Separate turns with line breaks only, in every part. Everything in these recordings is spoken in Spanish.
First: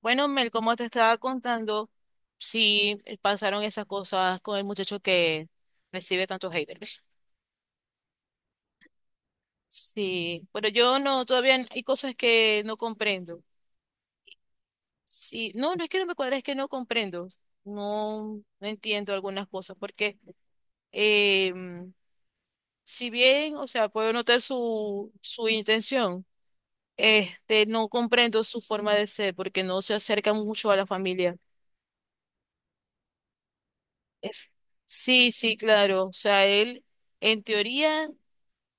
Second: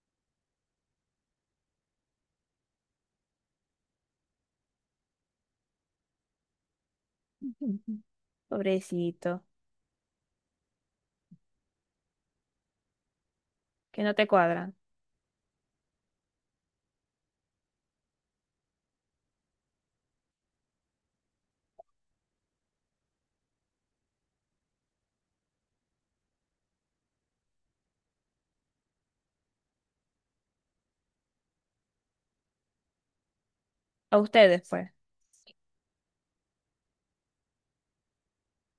Bueno, Mel, como te estaba contando, sí pasaron esas cosas con el muchacho que recibe tantos haters.
Ujú. Pobrecito,
Sí, pero yo no, todavía hay cosas que no comprendo.
que no te cuadran.
Sí, no, no es que no me cuadra, es que no comprendo. No, no entiendo algunas cosas, porque eh, si bien, o sea, puedo notar su intención, este, no comprendo su forma de ser, porque no se acerca mucho a la familia.
A
Es,
ustedes, pues.
sí, sí, claro. O sea, él en teoría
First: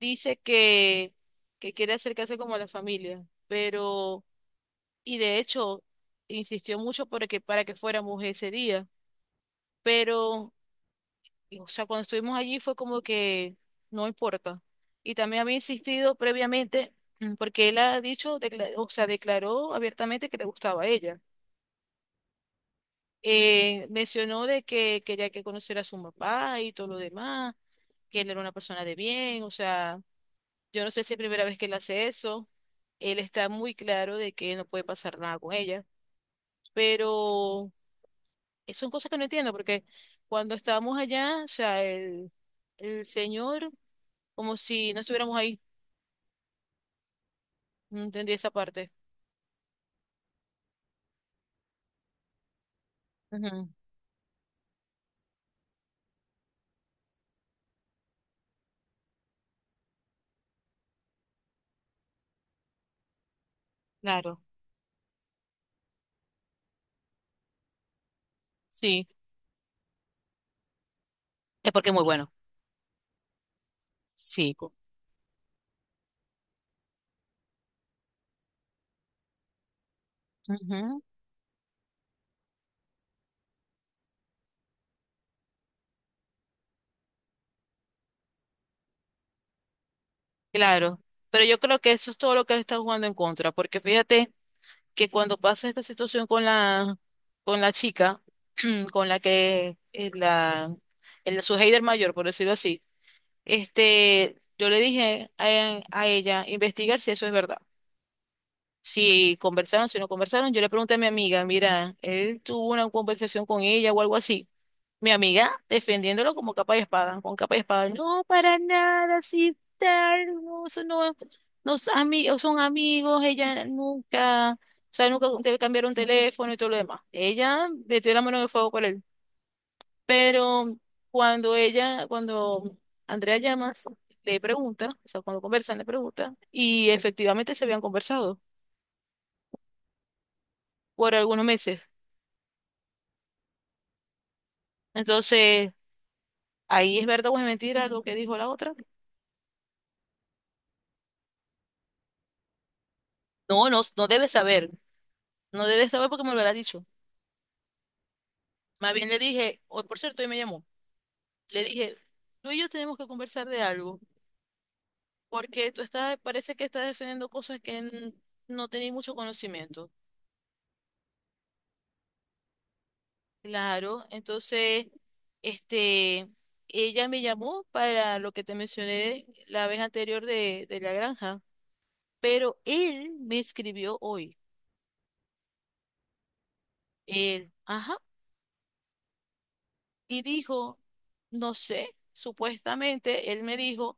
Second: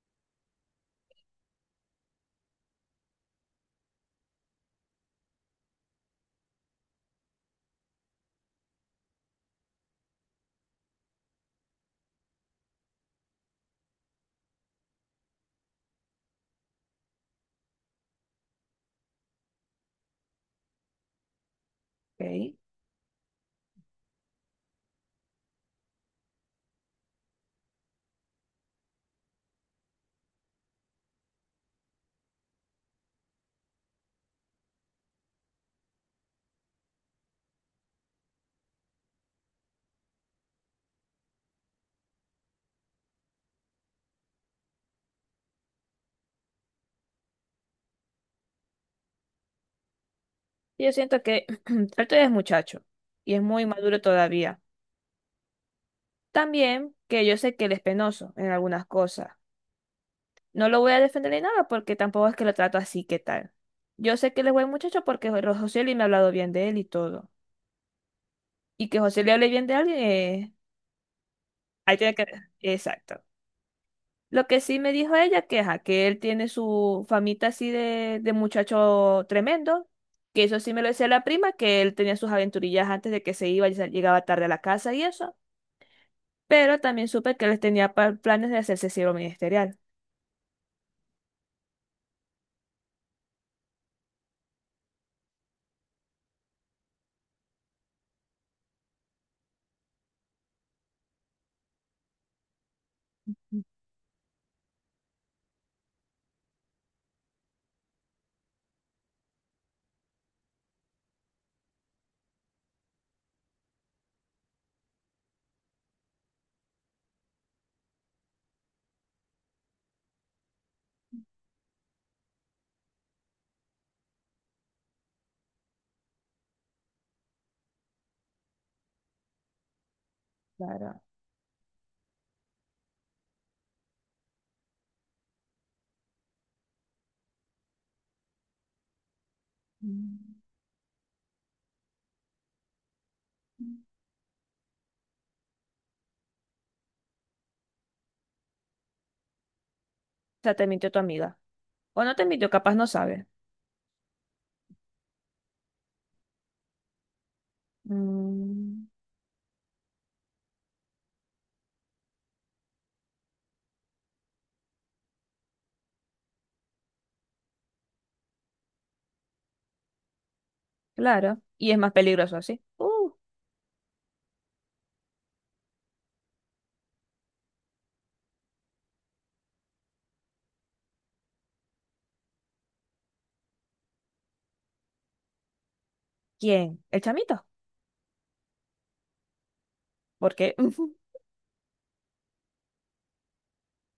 dice que quiere acercarse como a la familia, pero, y de hecho, insistió mucho para que fuéramos ese día, pero, y, o sea, cuando estuvimos allí fue como que no importa. Y también había insistido previamente, porque él ha dicho, o sea, declaró abiertamente que le gustaba a ella.
Ok.
Mencionó de que quería que conociera a su papá y todo lo demás, que él era una persona de bien, o sea, yo no sé si es primera vez que él hace eso, él está muy claro de que no puede pasar nada con ella, pero son cosas que no entiendo, porque cuando estábamos allá, o sea, el señor, como si no estuviéramos ahí, no entendí esa parte.
Yo siento que Alto es muchacho y es muy
Ujú,
maduro todavía. También que yo sé que él es penoso en algunas cosas. No lo voy a defender ni nada porque tampoco es que lo trato así, ¿qué tal? Yo sé
claro,
que él es buen muchacho porque José Luis me ha hablado bien de él y todo. Y que
sí,
José le hable bien de alguien,
es porque es
ahí
muy
tiene que...
bueno.
Exacto. Lo
Sí.
que sí me dijo ella que, ajá, que él tiene su famita así de muchacho tremendo, que eso sí me lo
Ujú.
decía la prima, que él tenía sus aventurillas antes de que se iba y llegaba tarde a la casa y eso, pero también supe que él tenía planes de hacerse siervo ministerial.
Claro, pero yo creo que eso es todo lo que le está jugando en contra, porque fíjate que cuando pasa esta situación con la chica, con la que su hater mayor, por decirlo así, este, yo le dije a ella investigar si eso es verdad, si conversaron, si no conversaron. Yo le pregunté a mi amiga, mira, él tuvo una conversación con ella o algo así. Mi amiga defendiéndolo como capa y espada, con capa y espada. No, para nada, sí, tal, no, eso no, no son amigos, son amigos, ella nunca, o sea, nunca te cambiaron teléfono y todo lo demás. Ella metió la mano en el fuego por él. Pero
Claro.
cuando ella, cuando Andrea Llamas le pregunta, o sea, cuando conversan le pregunta, y efectivamente se habían conversado
Mm.
por algunos meses. Entonces, ahí es verdad o es mentira lo que dijo la otra.
O sea, te mintió tu amiga. O no te mintió, capaz no sabe.
No, no, no debe saber. No debe saber porque me lo hubiera dicho.
Mm.
Más bien le dije, o por cierto, hoy me llamó. Le dije, tú y yo tenemos que conversar de algo, porque tú estás, parece que estás defendiendo cosas que no tenéis mucho conocimiento.
Claro. Y es más peligroso así.
Claro, entonces, este, ella me llamó para lo que te mencioné la vez anterior de la granja, pero él me escribió hoy.
¿Quién? ¿El chamito?
Él, ajá. Y
Porque...
dijo, no sé, supuestamente él me dijo,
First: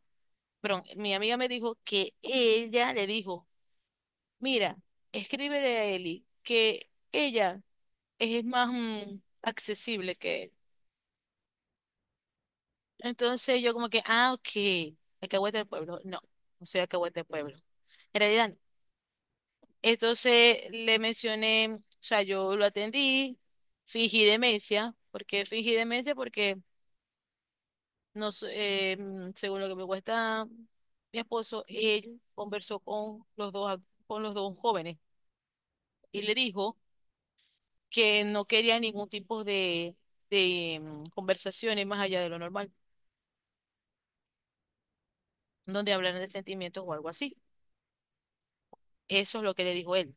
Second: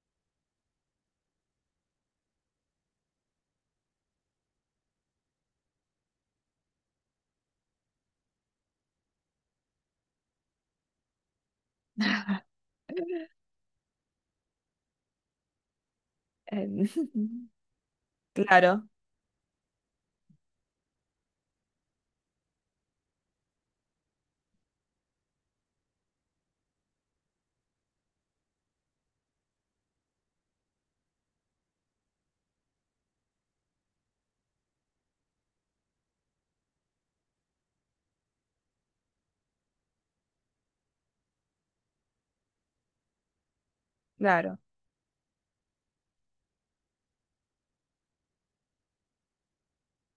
pero mi amiga me dijo que ella le dijo, mira, escríbele a Eli que ella es más accesible que él. Entonces yo como que, ah, ok, Alcahuete del pueblo. No, no soy Alcahuete del pueblo. En realidad, no.
Claro,
Entonces le mencioné, o sea, yo lo atendí, fingí demencia. ¿Por qué fingí demencia? Porque según lo que me cuesta mi esposo, él conversó con los dos, con los dos jóvenes y le dijo que no quería ningún tipo de, de conversaciones más allá de lo normal,
claro.
donde hablaran de sentimientos o algo así. Eso es lo que le dijo él.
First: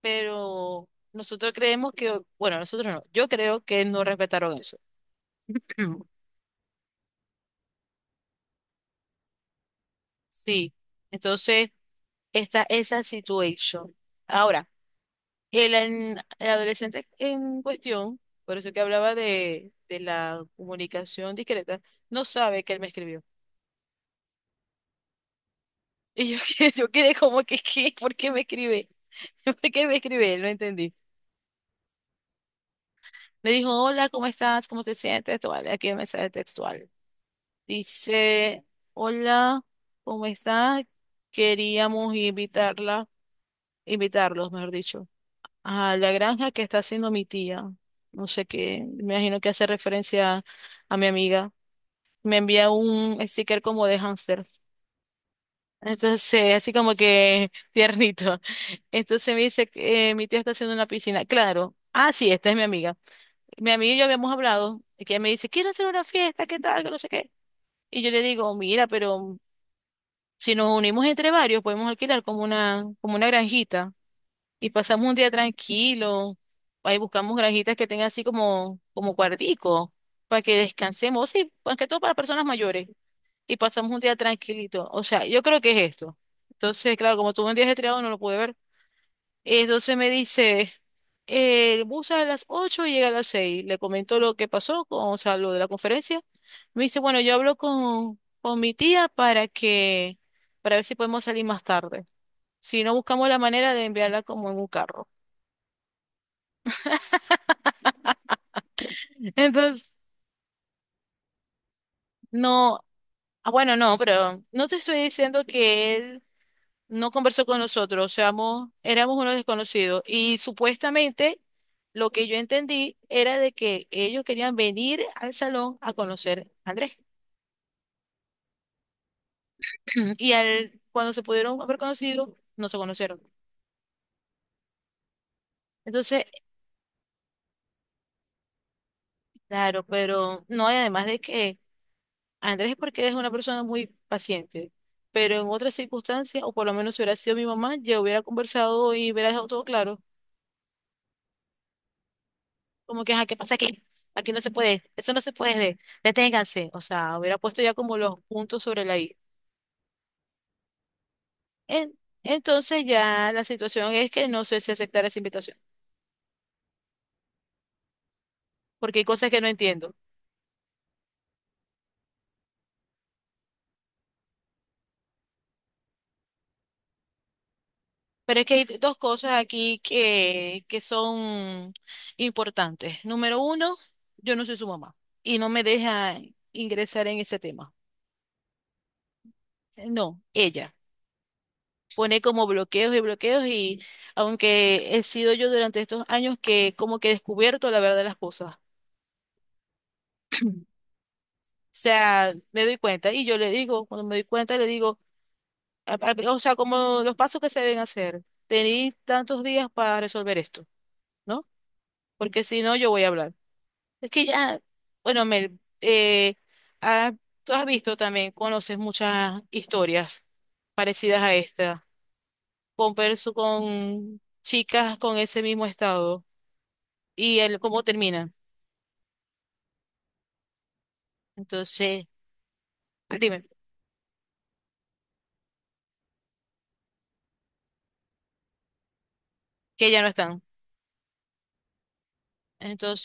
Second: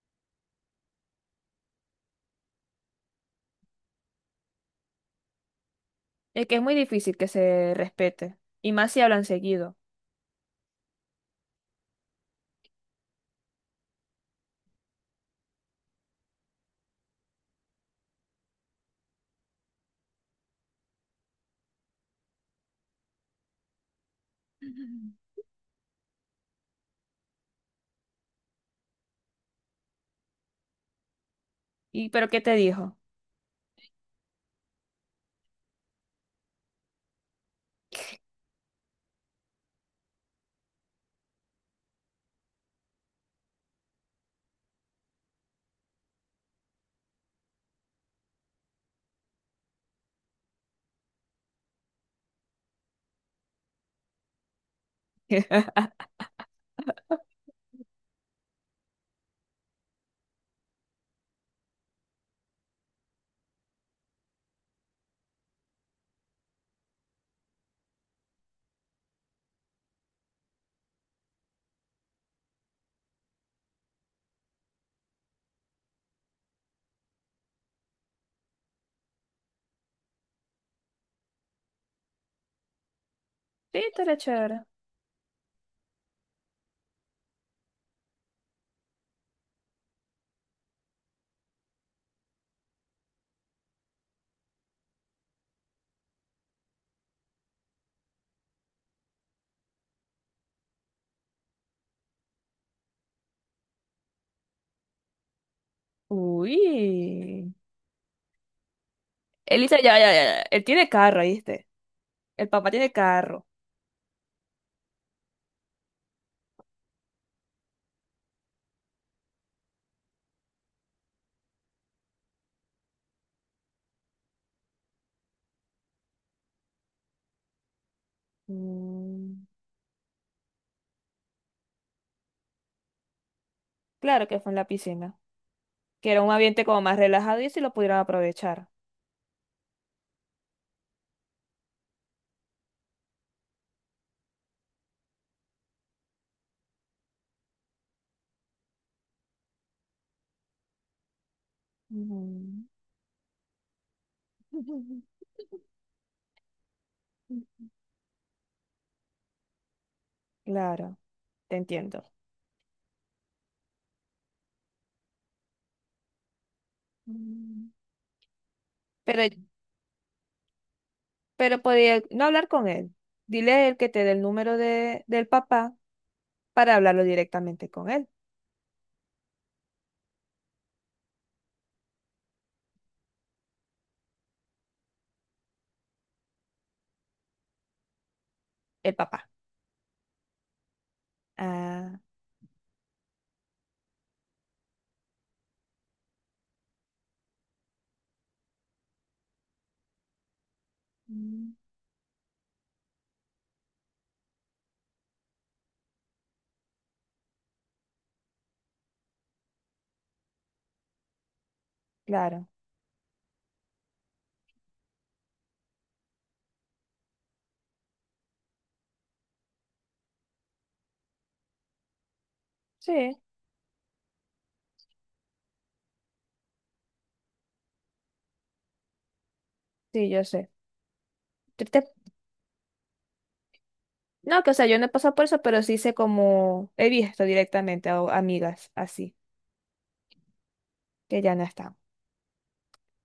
Pero nosotros creemos que, bueno, nosotros no, yo creo que no respetaron eso.
Es que es muy difícil que se respete. Y más si hablan seguido.
Sí, entonces está esa situación. Ahora. El adolescente en cuestión, por eso que hablaba de la comunicación discreta, no sabe que él me escribió. Y yo, yo quedé como que, ¿qué? ¿Por qué me escribe? ¿Por qué me escribe? No entendí.
¿Y pero qué te dijo?
Me dijo, hola, ¿cómo estás? ¿Cómo te sientes? Te Aquí el mensaje textual. Dice, hola, ¿cómo estás? Queríamos invitarla, invitarlos, mejor dicho, a la granja que está haciendo mi tía. No sé qué, me imagino que hace referencia a mi amiga. Me envía un sticker como de hámster. Entonces, así como que tiernito. Entonces me dice, que, mi tía está haciendo una piscina. Claro. Ah, sí, esta es mi amiga. Mi amiga y yo habíamos hablado, y que ella me dice, quiero hacer una fiesta, ¿qué tal? Que no sé qué. Y yo le digo, mira, pero si nos unimos entre varios, podemos alquilar como una granjita y pasamos un día tranquilo. Ahí buscamos granjitas que tengan así como, como cuartico, para que descansemos. Sí, más que todo para personas mayores. Y
Sí,
pasamos un día
estaría chévere.
tranquilito. O sea, yo creo que es esto. Entonces, claro, como tuve un día estriado, no lo pude ver. Entonces me dice, el bus sale a las 8 y llega a las seis. Le comentó lo que pasó, o sea, lo de la conferencia. Me dice, bueno, yo hablo con mi tía para que, para ver si podemos salir más tarde. Si no, buscamos la manera de enviarla como en un carro.
Uy. Elisa,
Entonces,
ya, ya, ya. Ya. Él tiene carro, ¿viste? El papá
no,
tiene carro.
ah, bueno, no, pero no te estoy diciendo que él no conversó con nosotros, o sea, éramos unos desconocidos. Y supuestamente lo que yo entendí era de que ellos querían venir al salón a conocer a Andrés.
Mm,
Y al, cuando se pudieron haber conocido, no se conocieron.
claro que fue en la piscina. Que era
Entonces,
un ambiente como más relajado y si lo pudieran aprovechar.
claro, pero no, y además de que Andrés es porque es una persona muy paciente. Pero en otras circunstancias, o por lo menos si hubiera sido mi mamá, yo hubiera conversado y hubiera dejado todo claro.
Mm,
Como que, ajá, ¿qué pasa aquí? Aquí no se puede, eso no se puede, deténganse. O sea, hubiera puesto ya como los puntos sobre la I.
claro, te
En-
entiendo.
entonces ya la situación es que no sé si aceptar esa invitación,
Mm.
porque hay
Pero,
cosas que no entiendo.
pero podía no hablar con él. Dile a él que te dé el número de, del papá para hablarlo directamente con él,
Pero es que hay dos cosas aquí que son importantes. Número uno, yo no soy su mamá y no me deja ingresar en ese tema.
el papá.
No, ella
Ah,
pone como bloqueos y bloqueos y aunque he sido yo durante estos años que como que he descubierto la verdad de las cosas. O
mm,
sea, me doy cuenta y yo le digo, cuando me doy cuenta le digo, o sea, como los pasos que se deben hacer, tenéis tantos días para resolver esto, ¿no? Porque
claro.
si no, yo voy a hablar. Es que ya, bueno, Mel, ah, tú has visto también, conoces muchas historias parecidas a esta,
Sí,
con, con chicas con ese mismo estado y el cómo terminan.
sí, yo sé. Te- te-
Entonces, dime,
No, que o sea, yo no he pasado por eso, pero sí sé como he visto directamente a amigas así,
que ya no están.
que ya no están.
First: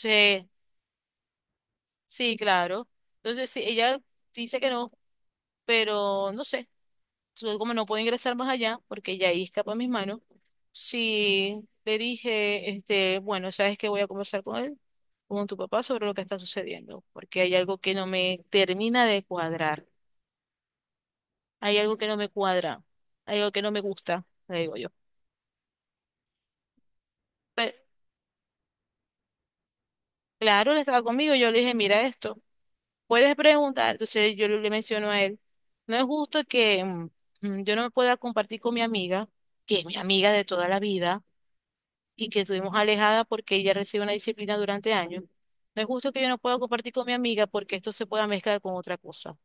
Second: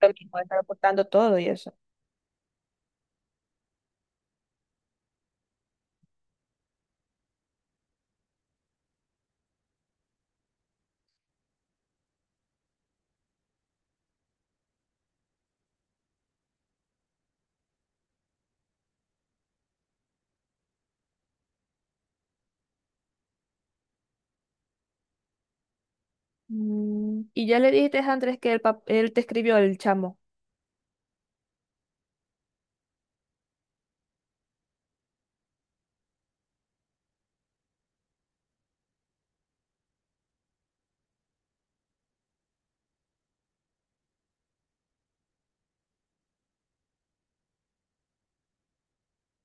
Lo mismo, están reportando todo y eso.
Sí, claro. Entonces, sí, ella dice que no, pero no sé. Entonces, como no puedo ingresar más allá, porque ya ahí escapa a mis manos, sí le dije, este, bueno, sabes que voy a conversar con él, con tu papá, sobre lo que está sucediendo, porque hay algo que no me termina de cuadrar. Hay algo que no me cuadra. Hay algo que no me gusta, le digo yo.
Y ya le
Pero,
dijiste a Andrés que el él te escribió el chamo.
claro, él estaba conmigo, yo le dije, mira esto. Puedes preguntar, entonces yo le menciono a él, no es justo que yo no me pueda compartir con mi amiga, que es mi amiga de toda la vida y que estuvimos alejada porque ella recibe una disciplina durante años. No es justo que yo no pueda compartir con mi amiga porque esto se pueda mezclar con otra cosa.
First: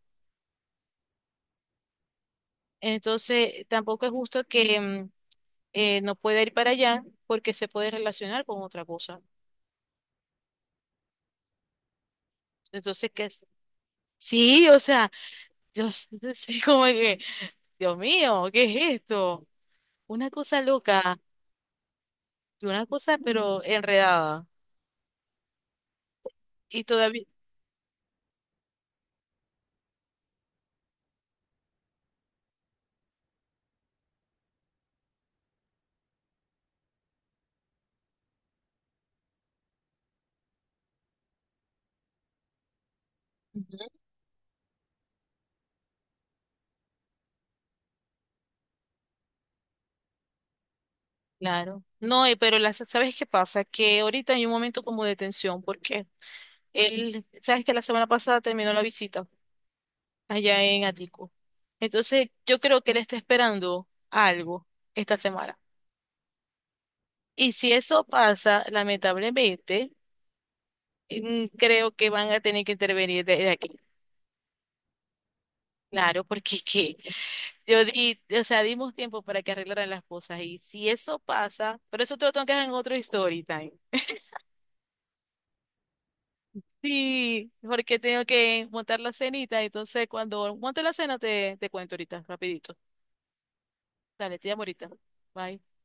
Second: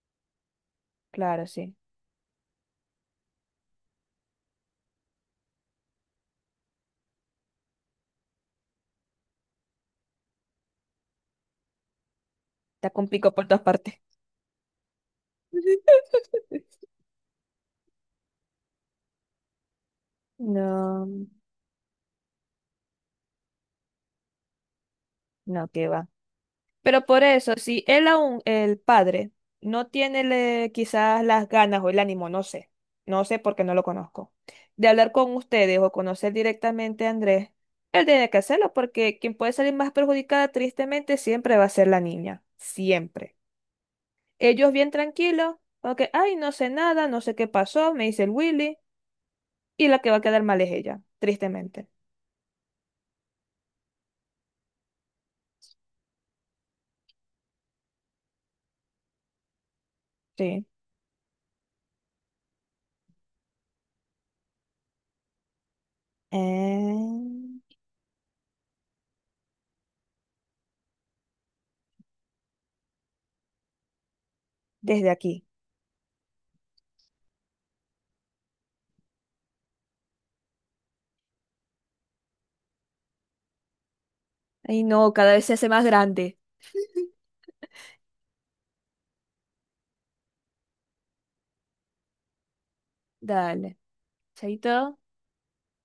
Claro, sí.
Entonces, tampoco es justo que no pueda ir para allá porque se puede relacionar con otra cosa.
Está
Entonces,
con
¿qué?
pico por todas partes.
Sí, o sea, yo sí como que, Dios mío, ¿qué es esto? Una cosa loca.
No,
Una cosa, pero enredada.
no, que va.
Y
Pero por
todavía,
eso, si él aún, el padre, no tiene quizás las ganas o el ánimo, no sé, no sé porque no lo conozco, de hablar con ustedes o conocer directamente a Andrés, él tiene que hacerlo porque quien puede salir más perjudicada tristemente siempre va a ser la niña, siempre.
Ujú.
Ellos bien tranquilos, porque, ay, no sé nada, no sé qué pasó, me dice el Willy, y la que va a quedar mal es ella,
Claro.
tristemente.
No, pero ¿sabes qué pasa? Que ahorita hay un momento como de tensión, porque él, sabes que la semana pasada terminó la visita allá
Sí.
en Atico. Entonces, yo creo que él está esperando algo esta semana. Y
Eh,
si eso pasa, lamentablemente, creo que van a tener que intervenir de aquí.
desde aquí.
Claro, porque ¿qué? Yo di, o sea, dimos tiempo para que arreglaran las cosas y si eso pasa, pero eso te lo tengo que dejar en otro story time.
Ay, no, cada vez se hace más grande.
Sí, porque tengo que montar la cenita, entonces cuando monte la cena te cuento ahorita, rapidito.
Dale.
Dale, te llamo
Chaito.
ahorita. Bye.